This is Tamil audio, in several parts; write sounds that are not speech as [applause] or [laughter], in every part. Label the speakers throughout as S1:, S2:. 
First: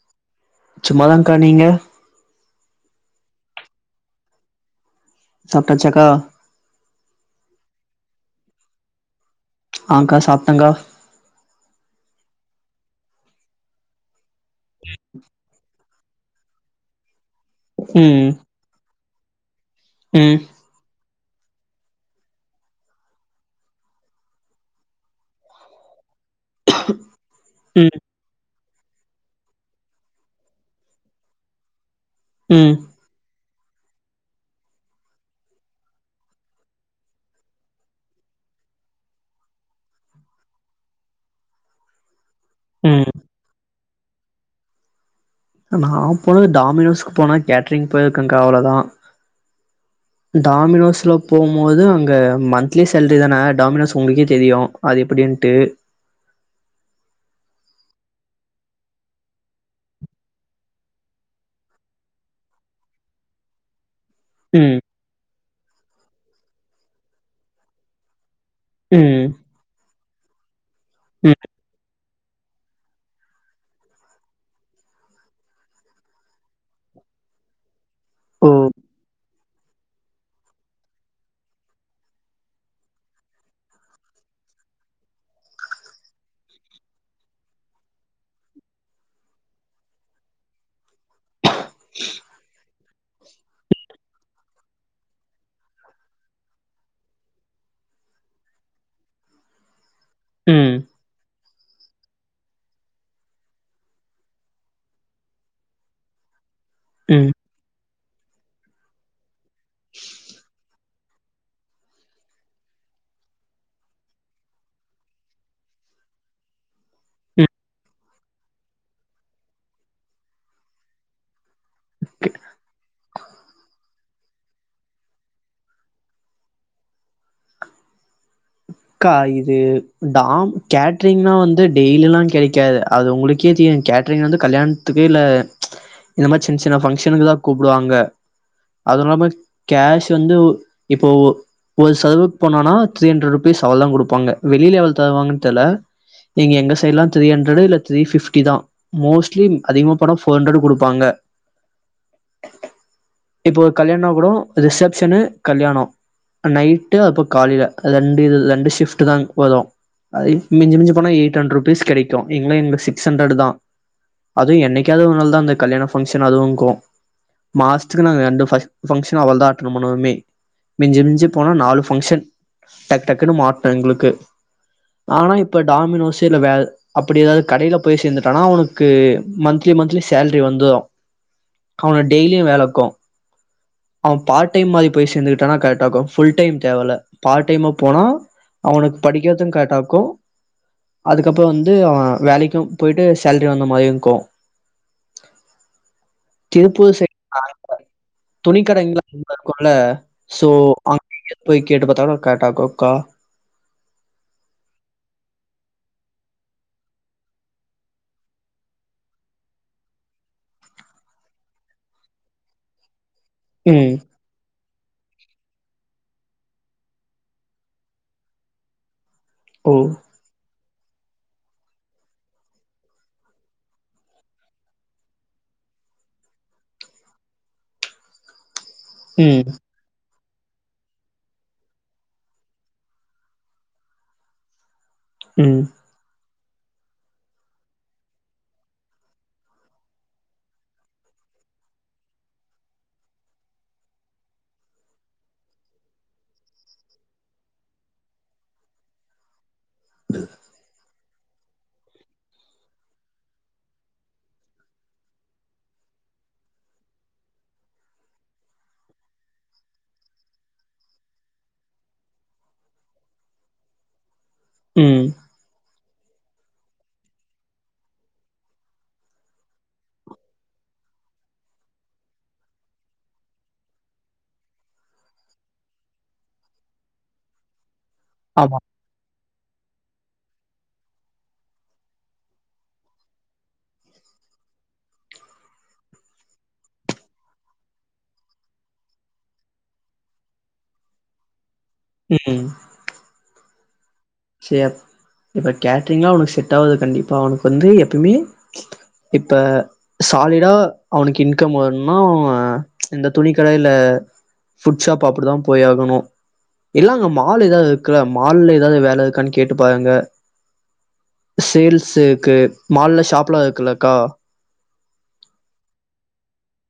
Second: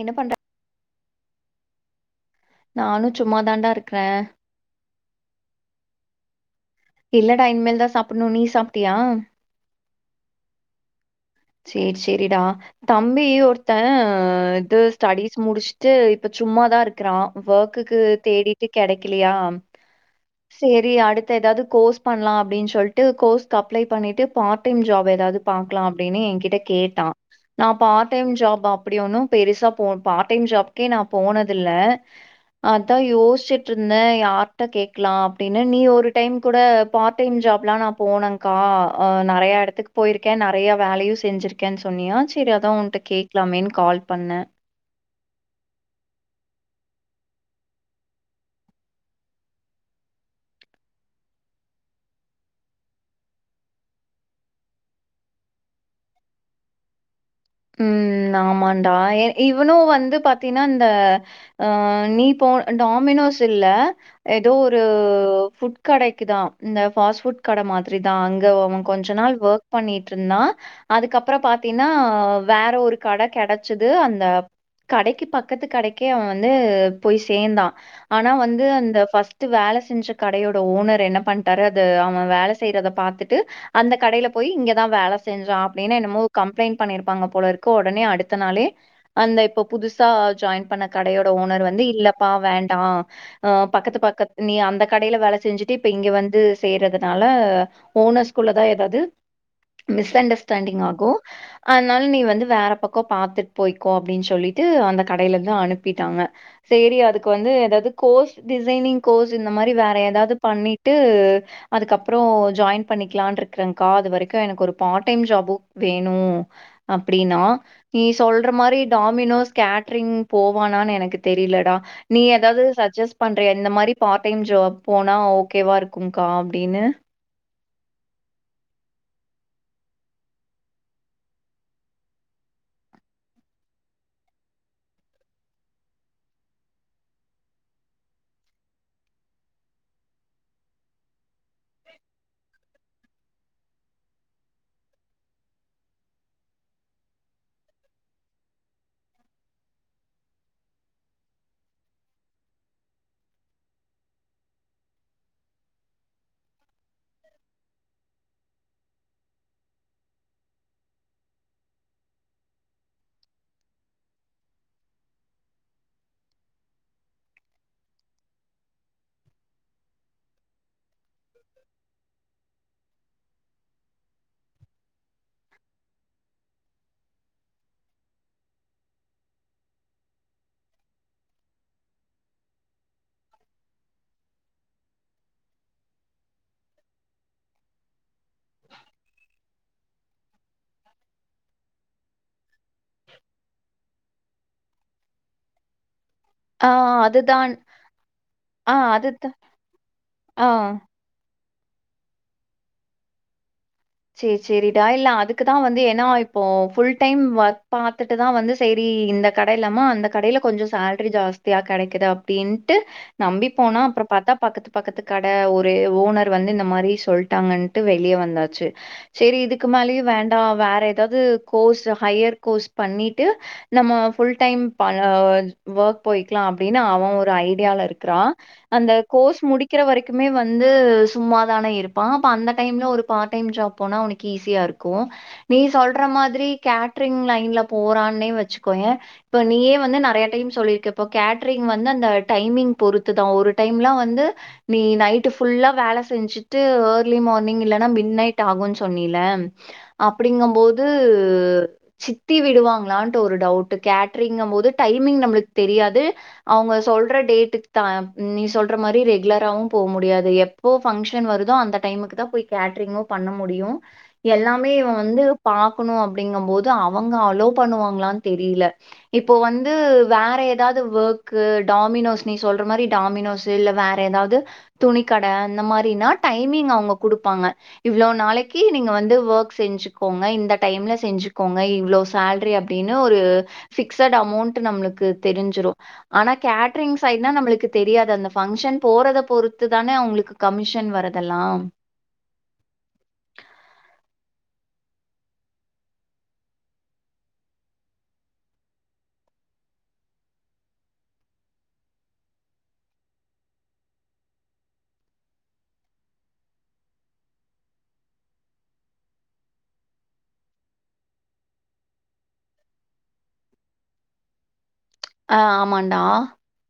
S1: என்ன பண்ற
S2: சும்மாதாங் கா நீங்க
S1: நானு சும்மா தாண்டா இருக்குற
S2: சப்ட்டாச்சாக்கா
S1: இல்லடா இனிமேல்தா சாப்பிட்ணோ நீ சாப்ட்டியா
S2: ஆஹ் க்கா சாப்டங்கா
S1: சேரி சேரிடா தம்பி ஒருத்த வந்ட்டு ஸ்டடீஸ் முடிச் ட்டு இப்ப சும்மாதா இருக்குறா ஒர்க்கு
S2: ம்
S1: தேடிட்டு கெடைக் இல்லயா
S2: ம்
S1: சேரி அடுத் ஏதாவது கோர்ஸ் பண்லா அப்டின்னு சொல்ட்டு கோர்ஸ்கு அப்ளை பண்ணிட்டு பார்ட் டைம் ஜாப் ஏதாவது பாக்ல அப்டினு என்கி என்ட்ட கேட்டா நா
S2: ம்
S1: பார்ட் டைம் ஜாப் பாப் அப்படி ஒன்னோ பெருசா போ பார்ட் டைம் ஜாப்கே நா போனதில்ல
S2: ம்
S1: அதா யோச்ட் இருந்த யாரிட்ட கேக்கலா அப்டின்னு நீ ஒரு டைம் கூட பார்டைம் ஜாப்ல்லா நா போன்கா நறைய எடத்துக்கு போயிருக்கே நறைய வேலயூ செஞ்சிருக்கேன் சொன்னியாச் சேரி அதா உன்ட
S2: ம்
S1: கேக்கலாமேன்னு கால் பண்ண
S2: நா போனது டாமினோஸ்க்கு போன கேட்டரிங் ப போன்ற வேலதா டாமினோஸ்ல போகும்போது அங்க மந்த்லி சேலரி தானே டாமினோஸ் உங்களுக்கே தெரியு அது எப்படின்ட்டு
S1: உம் ஆமாடா இவ் இவ்னு வந்து பாத்தீன்னா இந்த அஹ் நீ போன டாமினோஸ் இல்ல ஏதோ
S2: ம்
S1: ஒரூ ஃபுட் கடைக்குதா இந்த ஃபாஸ்ட் ஃபுட் கட மாத்ரி தா அங் அங்க அவ கொஞ்ச
S2: ம்
S1: நாள் ஒர்க் பண்ணிட் ட்டுருந்தா அதுக்கப்புற
S2: ம்
S1: பாத்தீன்னா ஆஹ்ம் வேற ஒரு கட கெடைச்து அந்த கடைக்கு பக்கத்து கடைக்கே அவன் வந்து போய் சேந்தா ஆனா
S2: ஓ
S1: வந்து அந்த ஃபஸ்ட் ட்டு வேல செஞ்ச கடையோட ஓனர் என்ன பண்ட்டாரு அது அவன் வேலை செய்யறதை பாத்துட்டு அந்த கடைல போய் இங்கதான் வேலை செஞ்சான் அப்புடின்னு என்னமோ கம்ப்ளைண்ட் பண்ணிரு பாங்க போல இருக்கு ஒடனே அடுத்த நாளே அந்த இப்ப புதுசா ஜாயின் பண்ண கடையோட ஓனர் வந்து இல்லப்பா வேண்டா அ பக்கத்து பக்கத் நீ அந்த கடைல வேல செஞ்சுட்டு இப்ப இங்க வந்து சேர்றதுனால ஓனர்ஸ்குள்ளதா எதாவ்து மிஸ்
S2: ம்
S1: அண்டர்ஸ்டாண்டிங் ஆகு அத்னால நீ வந்து வேற பக்கோ பாத்துட் போய்க்கோ அப்டின் சொல்லிட்டு அந்த கடைலருந்து அனுப்பிட்டாங்க சேரி
S2: ம்
S1: அதுக்கு வந்து எதாவ்து கோர்ஸ் டிசைனிங் கோர்ஸ் இந்த மாரி வேற எதாவ்து பண்ணிட்டு அதுக்கப்பறோ ஜாயின் பண்ணிக்கலான்ட்ருக்கறங்க்கா அது வரைக்கு எனக்கு ஒரு பார்ட் டைம் ஜாபு வேணு அப்படினா
S2: ம்
S1: நீ சொல்ற மாரி டாமினோஸ் கேட்ரிங் போவானான் எனக்கு தெரிலடா நீ எதாவ்து சஜெஸ்ட் பண்றியா இந்த மாரி பார்ட் டைம் ஜாப் போனா ஓகேவா இருக்கும்க்கா அப்டினு
S2: அக்கா இது டாம் கேட்ரிங்னா வந்து டெய்லிலா கெடைக்காது அது உங்களுக்கே தெரியு கேட்ரிங் வந்து கல்யாண்த்துக்கு இல்ல இந்த மாரி சின் சின்ன ஃபங்ஷனுக்கு தா கூப்டுவாங்க அது இல்லாம கேஷ் வந்து ஒ இப்போ ஒ ஒரு சர்வுக் போனோனா த்ரீ அண்ட்ரெட் ருப் பீஸ் அவ்ளோ தா குடுப்பாங்க வெளில எவ்ள தருவாங்கன் தெர்ல, இங்க எங்க சைட்ல்லா திரி அன்ட்ரடூ இல்ல திரி ஃபிப்டி தா, மோஸ்லி அதிகமா போனா ஃபோர் அன்ட்ரடூ குடுப்பாங்க இப்ப ஒரு கல்யாண்னா கூடோ ரிசேப்ஷனு, கல்யாணோ நைட்டு அப்ப காலில [unintelligible] ரெண்டுி் தான் ரெண்டு ஷிபட் தான் போடும். அது மிஞ்சி மிஞ்சி போனா எய்ட் ஹண்ட்ரட் ருபிஸ் கெடைக்கும். இங்க சிக்ஸ் ஹண்ட்ரட் தான் அதுவும் என்னைக்காவது ஒரு நாள் தான் அந்த கல்யாண ஃபங்ஷன் அதுவும் இருக்கும் மாசத்துக்கு நா ரெண்டு ஃபங்சன் தான் அட்டெண்ட் பண்ணுவுமே மிஞ்சி மிஞ்சி போனா நாலு ஃபங்க்ஷன் டக் டக்குனு மாட்ணு எங்களுக்கு ஆனா இப்ப டாமினோஸ் இல்ல வே அப்படி எதாவது கடைல போய் சேந்துட்டானா அவனுக்கு மந்த்லி மந்த்லி சேலரி வந்துரு அவனு டெய்லியு வேல இக்கு அவ பார்ட் டைம் மாரி போய் சேந்துகிட்டானா கரெட்டாக்கு ஃபுல் டைம் தேவல்ல பார்ட் டைமா போனா அவனுக் படிக்கற்து கரெட்டாக்கு அதுக்கப்புறம் வந்து அவ வேலைக்கும் போயிட்டு சேலரி வந்த மதிய கு திருப்பூர்
S1: ஆஹ்
S2: சைடு
S1: அதுதான்
S2: [inaudible]
S1: ஆஹ்
S2: துணிக்கதைங்கல்லா [inaudible]
S1: அதுதான்
S2: இருக்குல்ல சோ
S1: ஆஹ்
S2: [inaudible] போய் கேட்டு பாத்தா [unintelligible] கரட்டாக்குக்கா
S1: சேர் சேரிடா இல்ல அதுக்கு தா வந்து ஏன்னா இப்போ ஃபுல் டைம் ஒர்க் பாத்துட்டு தா வந்து சேரி இந்த கடை இல்லாம அந்த கடைல கொஞ்சோ சேலரி ஜாஸ்தியா கெடைக்குது அப்படின்ட்டு நம்பி போனா
S2: ம்
S1: அப்றோ பாத்தா பக்கத்து பக்கத்துக்கட ஒரு ஓனர் வந்து இந்த மாரி சொல்ட்டாங்கன்ட்டு வெளிய வந்தாச்சு சரி இதுக்கு
S2: ஓ
S1: மேலயும் வேண்டாம் வேற எதாவ்து கோர்ஸு ஹையர் கோர்ஸ் பண்ணிட்டு நம்ம ஃபுல் டைம் [unintelligible] ஒர்க் போய்க்கலா அப்டினு அவ ஒரு ஐடியால இருக்கறா அந்த கோர்ஸ்
S2: ம்
S1: முடிக்கற வரைக் க்குமே வந்து சும்மா தான இருப்பா அப்ப அந்த டைம்ல ஒரு பார் டைம் ஜாப் போனா உனக் ஈஸியா இருக் [unintelligible] நீ
S2: ம்
S1: சொல்ற மாதிரி கேட்ரிங் லைன்ல போறான்னே வெச்சுக்கோயே இப்ப நீயே வந்து நெறைய டைம் சொல்லிருக்க இப்ப கேட்ரிங் வந்து அந்த டைமிங் பொறுத்து தா ஒரு டைம்லா வந்து நீ நைட்டு ஃபுல்லா வேல செஞ்சுட்டு ஏர்லி மார்னிங் இல்லன்னா மி ட் நைட் ஆகுன் சொன்னீல்ல அப்படிங்கம்போது து சித்தி விடுவாங்களான்ட்டு ஒரு டவுட்டு கேட்ரிங்கம்போது டைமிங் நம்மளுக் தெரியாது அவங்க சொல்ற டேட்டுக் தா நீ சொல்ற மாரி ரெகுலராவு போ முடியாது எப்போ ஃபங்ஷன் வருதோ அந்த டைமுக்கு தா போய் கேட் ட்ரிங்கு பண்ண முடியு எல்லாமே இவ
S2: ம்
S1: வந்து பா கணு அப்டிங்கம்போது அவங்க அலோ பண்ணுவாங்களான் தெரீல இப்ப வந்து வேற எதாவ்து வொர்க்கு டாமினோஸ் நீ சொல்ற மாரி டாமினோஸ் இல்ல வேற எதாவ்து துணி கட அந்த மாரின்னா டைமிங் அவங்க குடுப்பாங்க இவ்ளோ
S2: ஆமா
S1: நாளைக்கு நீங்க வந்து ஒர்க் செஞ்சு கோங்க இந்த டைம்ல செஞ்சுக்கோங்க இவ்ளோ சேலரி அப்டின்னு ஒரு ஃபிக்சட் அமௌண்ட்டு நம்ளுக்கு தெரிஞ்சிரு ஆனா கேட்ரிங் சைட்னா நம்மளுக்கு தெரியாது அந்த ஃபங்க்ஷன் போறத பொறுத்து தான அவங்களுக்கு கமிஷன் வரதெல்லா
S2: உம் ம் செரி இப்ப கேட்ரிங்லாம் அவனுக்கு செட் ஆகுது கண்டிப்பா அவனுக்கு வந்து எப்பயுமே இப்ப சாலிடா அவனுக்கு இன்கம் வரணும் இந்த துணி கடையில ஃபுட் ஷாப் அப்படிதான் போய் ஆகணும் இல்லா அங்க மால் ஏதாவது இருக்கா மால்லஏதாவது வேலை இருக் காணு கேட்டு பாருங்க சேல்ஸ் இருக்கு மால்ல ஷாப்ல இருக்குல்லக்கா
S1: ஆ ஆமான்டா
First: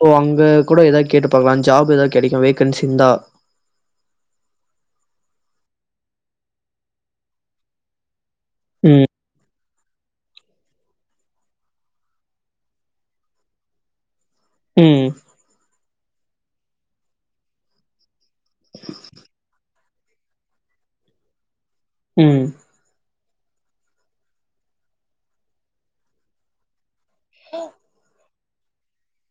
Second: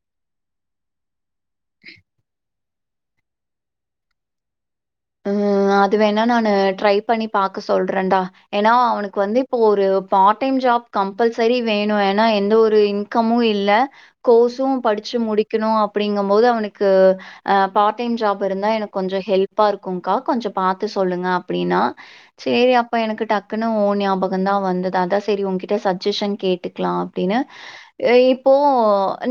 S2: ஓ அங்க கூட எதாத் கேட்டு பாக்கலா ஜாப் எதாவது கெடைக்கோ வெயிட் கன்சின் தா
S1: ம் அது வேணா நானு ட்ரை பண்ணி பாக்க சொல்றேன்டா ஏன்னா
S2: ம்
S1: அவனுக்கு வந்துப் இப்ப ஒரு பார்ட் டைம் ஜாப் கம்பல்சரி வேணோ ஏன்னா எந்த ஒரு இன்கமு இல்ல கோர்ஸும்
S2: ம்
S1: படிச்சு முடிக்குணோ அப்படிங்கும்போது அவனுக்கு அ பார்ட் டைம் ஜாப் இருந்தா எனக்கு கொஞ்சோ ஹெல்ப் ப்பா இருக்குங்கா கொஞ்சோ பாத்து சொல்லுங்க அப்டீன்னா
S2: ம்
S1: சேரி அப்ப எனக்கு டக் டக்குனு ஓ ஞாபகந்தா வந்துது அதா சேரி உங்கிட்ட சஜஷன் கேட்டுக்கலா அப்டினு இப்போ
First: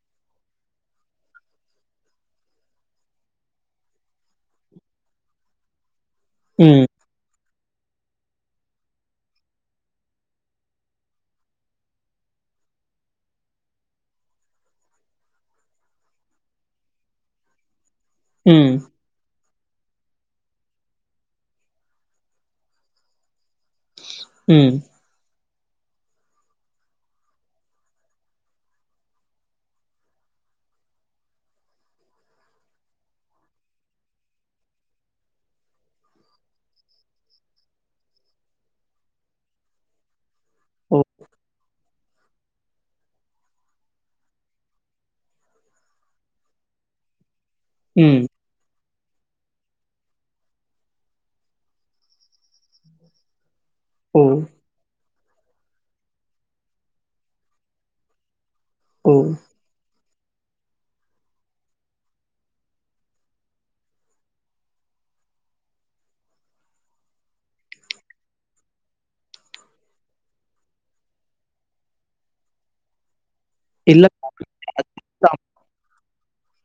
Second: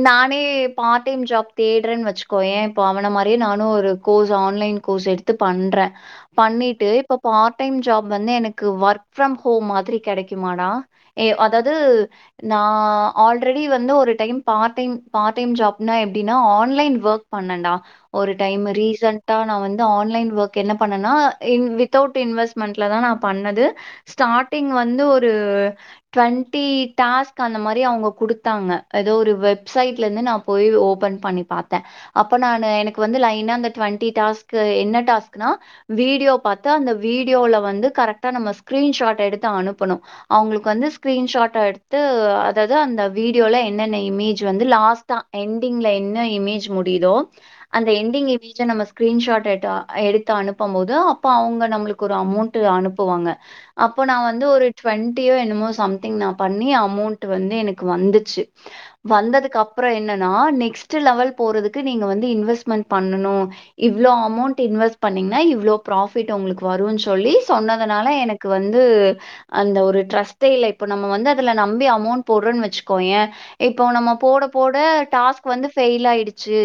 S1: நானே பார்ட் டைம் ஜாப் தேடுறேன் வச்கோயே இப்ப அவன மாரியே நானோ ஒரு கோர்ஸ் ஆன்லைன் கோர்ஸ் எடுத்து பண்ற
S2: ம்
S1: பண்ணிட்டு இப்ப பார்ட் பார்ட் டைம் ஜாப் வந்து எனக்கு ஒர்க் ப்ஃரம் ஹோம் மாதிரி கெடைக்குமாடா ஏ அதாது நா ஆல்ரெடி வந்து ஒரு time part time part time ஜாப்னா எப்டினா ஆன்லைன் ஒர்க் பண்ணன்டா ஒரு டைம்
S2: ம்
S1: ரீசன்ட் டா நா வந் து ஆன்லைன் ஒர்க் என்ன பண்ணனா இன் வித்தவுட் இன்வெஸ்ட்மெண்ட்லதா நா பண்ணது ஸ்டார்டிங்
S2: ம்
S1: வந்து ஒரு டுவண்டி டாஸ்க் அந்த மாரி அவுங்க குடுத்தாங்க ஏதோ ஒரு வெப்சைட்லேந்து நா போய் ஓபன் பண்ணி பாத்தே அப்ப நானு எனக்கு வந்து லயனா அந்த டுவண்டி டாஸ்க் க் என்ன டாஸ்க்னா வீடியோ பாத்து அந்த வீடியோல வந்து கரெட்டா நம்ம ஸ்கிரீன்ஷாட் எடுத்து அனுப்புனு அவுங்களுக்கு வந்து
S2: ஓ
S1: ஸ்கிரீன்ஷாட்டா எடுத்து அதாவது அந்த வீடியோல என்னென்ன இமேஜ் வந்து லாஸ்டா எண்டிங்ல என்ன இமேஜ் முடியுதோ அந்த
S2: ம்
S1: எண்டிங்க இமேஜ் நம்ம ஸ் க்ரீன்ஷாட் டேட்டா எடுத்து அ எடுத்து அனுப்பும்போது அப்ப அவுங்க நம்மளுக்கு ஒரு அமௌண்ட் அனுப்புவாங்க அப்போ நா
S2: ஓ
S1: வந்து ஒரு டுவண்டியோ என்னமோ சம்திங் நா பண்ணி அமௌண்ட் வந்து எனக்கு வந்துச்சு
S2: ஓ
S1: வந்ததுக்கு அப்புறோ என்ன னா நெக்ஸ்ட் லெவல் போறதுக்கு நீங்க வந்து இன்வெஸ்ட்மெண்ட் பண்னணோ இவ்ளோ அ அமௌண்ட் இன்வெஸ்ட் பண்ணீங்னா இவ்ளோ ப்ராஃபிட் உங்களுக்கு வருன் சொல்லி சொன்னதனால எனக்கு வந்து அந்த ஒரு ட்ரஸ்ட்டே இல்ல இப்ப நம்ம வந்து அதுல நம்பி அமௌண்ட் போட்றோன்னு வச்சுக்கோயே இப்போ
S2: இல்ல
S1: நம்ம போட போட டாஸ்க் வந்து ஃபெயில் ஆயிடுச்சு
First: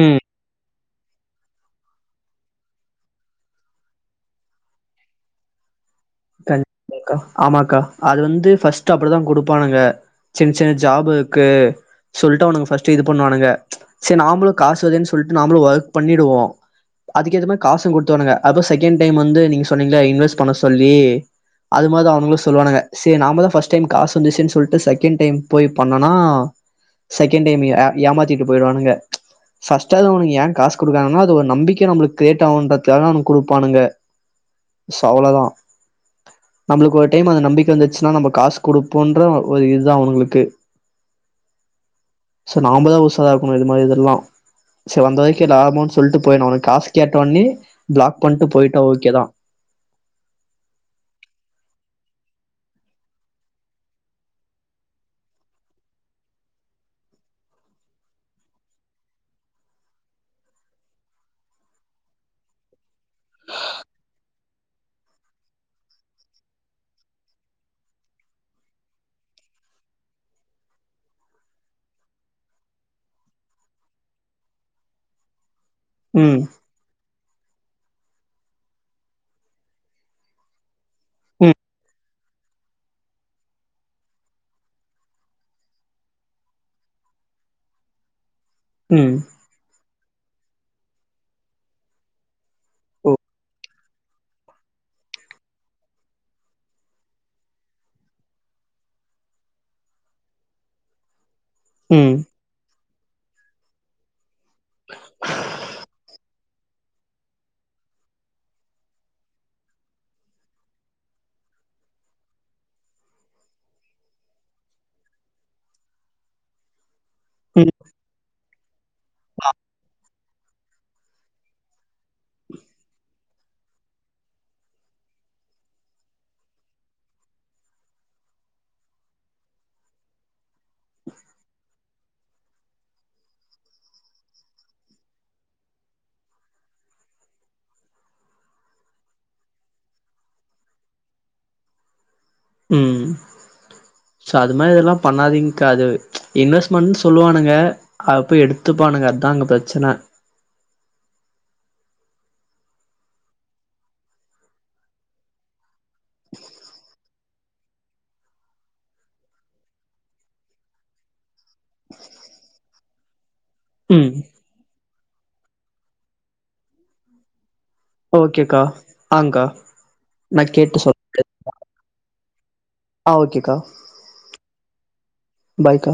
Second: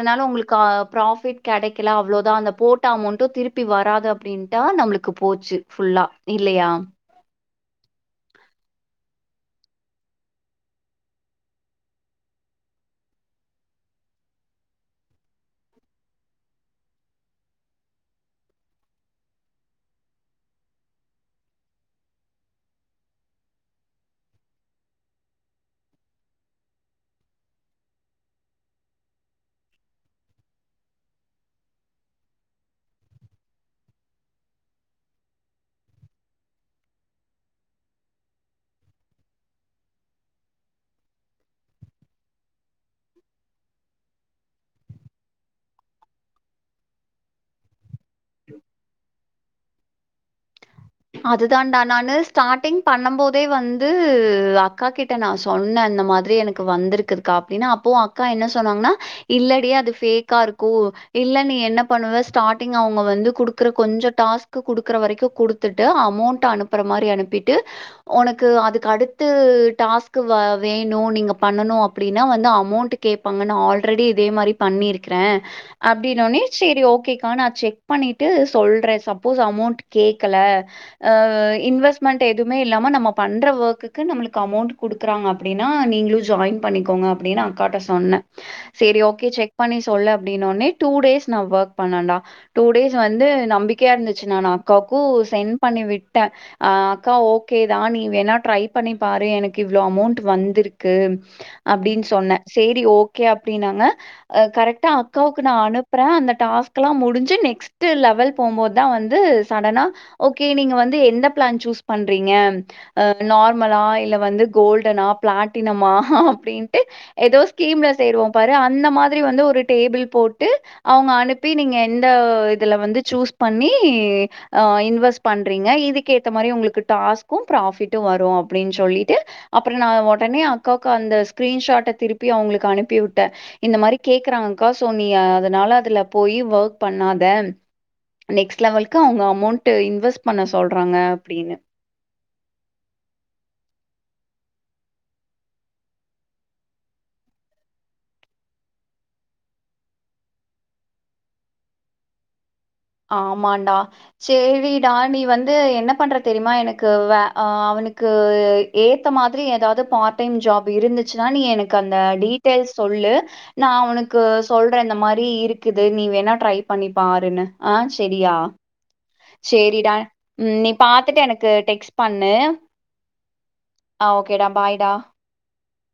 S2: ம்
S1: உங்களுக்கு ஆ ப்ராபிட் கெடைக் லா அவ்ளோதா அந்த போட்ட அமௌண்டு திருப்பி வராது அப்படின்டா நம்ளுக்கு போச்சி ஃபுல்லா இல்லியா
S2: கண்டிப்பாக்கா ஆமாக்கா அது வந்து ஃபர்ஸ்ட் அப்படிதா குடுப்பானுங்க சின்ன சின்ன ஜாப் இக்கு சொல்ட்டு அவுனுங் பஸ்ட் இது பண்ணுவானுக செரி நாமளோ காசு வருதேனு சொல்ட்டு நாமளோ ஒர்க் பண்ணிடுவோ அதுக்கு ஏத்த மாரி காசு குடுத்டுவானுங்க அப்ப செகண்ட் டைம் வந்து நீங்க சொன்னீங்ல்ல இன்வெஸ்ட் பண்ண சொல் லி அது மாரிதா அவுனுங்களு சொல்லுவானுங்க சேர் நாம தா பர்ஸ்ட் டைம் காசு வந்துச்சுன் சொல்ட்டு செகண்ட் டைம் போய் பண்னோன்னா செகெண்ட் டைம் ஏமாத்திட்டு போயிடுவானுங்க பர்ஸ்ட்டாவுது அவுனுங் ஏ காஸ் குடுக்ரானுங்கன்னா அது ஒரு நம்பிக்கைய நம்ளுக்கு கிரியேட் ஆவுன்றதுக்காகதா அவனுக குடுப்பானுங்க சோ அவ்ளோதா நம்மளுக்கு ஒரு டைம் அந்த நம்பிக்க வந்துச்சுன்னா நம்ம காஸ் குடுப்போன்ற ஒரு இதுதா அவனுங்ளுக்கு சோ நாமதா உசாராருக்கணோ இது மாரி இதெலா சேர் வந்த வரைக்கோ லாபோனு சொல்ட்டு போயினோ அவனுங்க காஸ் கேட்ட உடனே பிளாக் பண்ட்டு போயிட்டா ஓகேதா
S1: அதுதான்டா நானு ஸ்டார்டிங் பண்ணும் போதே வந்து அக்கா கிட்ட நா சொன்ன இந்த மாதிரி எனக்கு வந்திருக்குதுக்கா அப்டினு அப்பாவு அக்கா என்ன சொன்னாங்னா இல்லேடி அது ஃபேக்கா இருக்கோ இல்ல நீ என்ன பண்ணுவ ஸ்டார்டிங் அவுங்க வந்து குடுக்கற கொஞ்சோ டாஸ்க் குடுக்குற வரைக்கோ குடு த்துட்டு அமௌண்ட் அனுப்புற மாரி அனுப்பிட்டு ஒனக்கு அதுக்கு அடுத்து டாஸ்க் வ வேணு நீங்க பண்ணணு அப்படின்னா வந்து அமௌண்ட் கேப்பாங்க நா ஆல்ரெடி இதே மாரி பண்ணிருக்கற
S2: ம்
S1: அப்படின்னொனே சேரி ஓகே ஆ நா செக் பண்ணிட்டு சொல்றன் சப்போஸ் அமௌண்ட் கேக் கல ஆஹ்
S2: ம்
S1: இன்வெஸ்ட்மெண்ட் எதுமே இல்லாம நம்ம பண்ற வொர்குக்கு நம்மளுக்கு அமௌண்ட் குடுக்குறாங்க அப்டின்னா நீங்களும் ஜாயின் பண்ணிக்கோங்க அப்டின்னு அக்காட்ட சொன்ன சேரி
S2: ம்
S1: ஓக்கே செக் பண்ணி சொ சொல்ல அப்டின்னொனே டூ டேஸ் நா வொர்க் பண்ணாடா டூ டேஸ்
S2: ஓ
S1: வந்து நம்பிக்கையா இருந்துச்சு நானு அக்காவுக் ஓ சென்ட் பண்ணி விட்ட அ அக்கா ஓகேதா நீ வேணா ட்ரை பண்ணி பாரு எனக்கு இவ்ளோ அமௌண்ட் வந்திருக்கு அப்டின்னு
S2: ம்
S1: சொன்ன சேரி ஓக் ஓகே அப்டின்னாங்க கரெக்டா அக்காவுக்கு நா அனுப்புறேன் அந்த டாஸ்கல்லாம் முடிஞ்சு நெக்ஸ்ட்டு லெவல் போம்போதுதா வந்து சடனா ஓகே நீங்க வந்து எந்த பிளான் சூஸ் பண்றீங்க ஆ நார்மலா இல்ல வந்து கோல்டனா பிளாட்டினமா அப்டின்ட்டு ஏதோ
S2: ம்
S1: ஸ்கீம்ல சேருவோம் பாரு அந்த மாத்ரி வந்து ஒரு டேபிள் போட் ட்டு அவங்க அனுப்பி நீங்க எந்த இதுல வந்து சூஸ் பண்ணி இன்வெஸ் பண்றீங்க இதுக்கேத்த மாரி உங்களுக்கு டாஸ்கும் பிராஃபிட் உம் வரும் அப்படனு சொல்லிட்டு அப்றம் நா உடனே அக்காவுக்கு அந்த ஸ்கிரீன் ஷாட்ட திருப்பி அவ்ங்களுக்கு அனுப்பி வுட்டேன் இந்த மாரி கேக்குறாங்கா சோ நீ அதனால அதுல போயி வொர்க் பண்ணாத நெக்ட்லெவல்க் கா அவ்ங்க அமௌண்ட்டு இன்வெஸ்ட் பண்ண சொல்றாங்க அப்டின்னு
S2: உம் சோ அது மாரி இதெல்லாம் பண்ணாதீங்க்கா அது இன்வெஸ்ட்மெண்ட்டு சொல்லுவானுங்க [unintelligible] எடுத்துப்பானுங்க அதா அங்க ப்ரச்சன
S1: ஆமான்டா சேரிடா நீ வந்து என்ன பண்ற தெரியுமா எனக்கு வே அ அவனுக்கு ஏத்த மாதிரி ஏதாவது பார்ட் டைம் ஜாப் இருந்துச்சுன்னா நீ எனக்கு அந்த டீட்டெயல்ஸ் சொல்லு நா
S2: ம்
S1: உனக்கு சொல்றன் இந்த மாரி ப்டி இருக்குது நீ வேணா ட்ரை பண்ணி பாருன்னு ஆ செரியா
S2: ஓகேக்கா ஆங்க்கா
S1: செரிடா
S2: நா
S1: உம் நீ
S2: கேட்டு
S1: பாத்துட்டு
S2: சொல்றே
S1: எனக்கு டெக்ஸ் பண் பண்ணு
S2: ஆ ஓகேக்கா
S1: ஆ ஓகேடா பாய் யா
S2: பாய்க்கா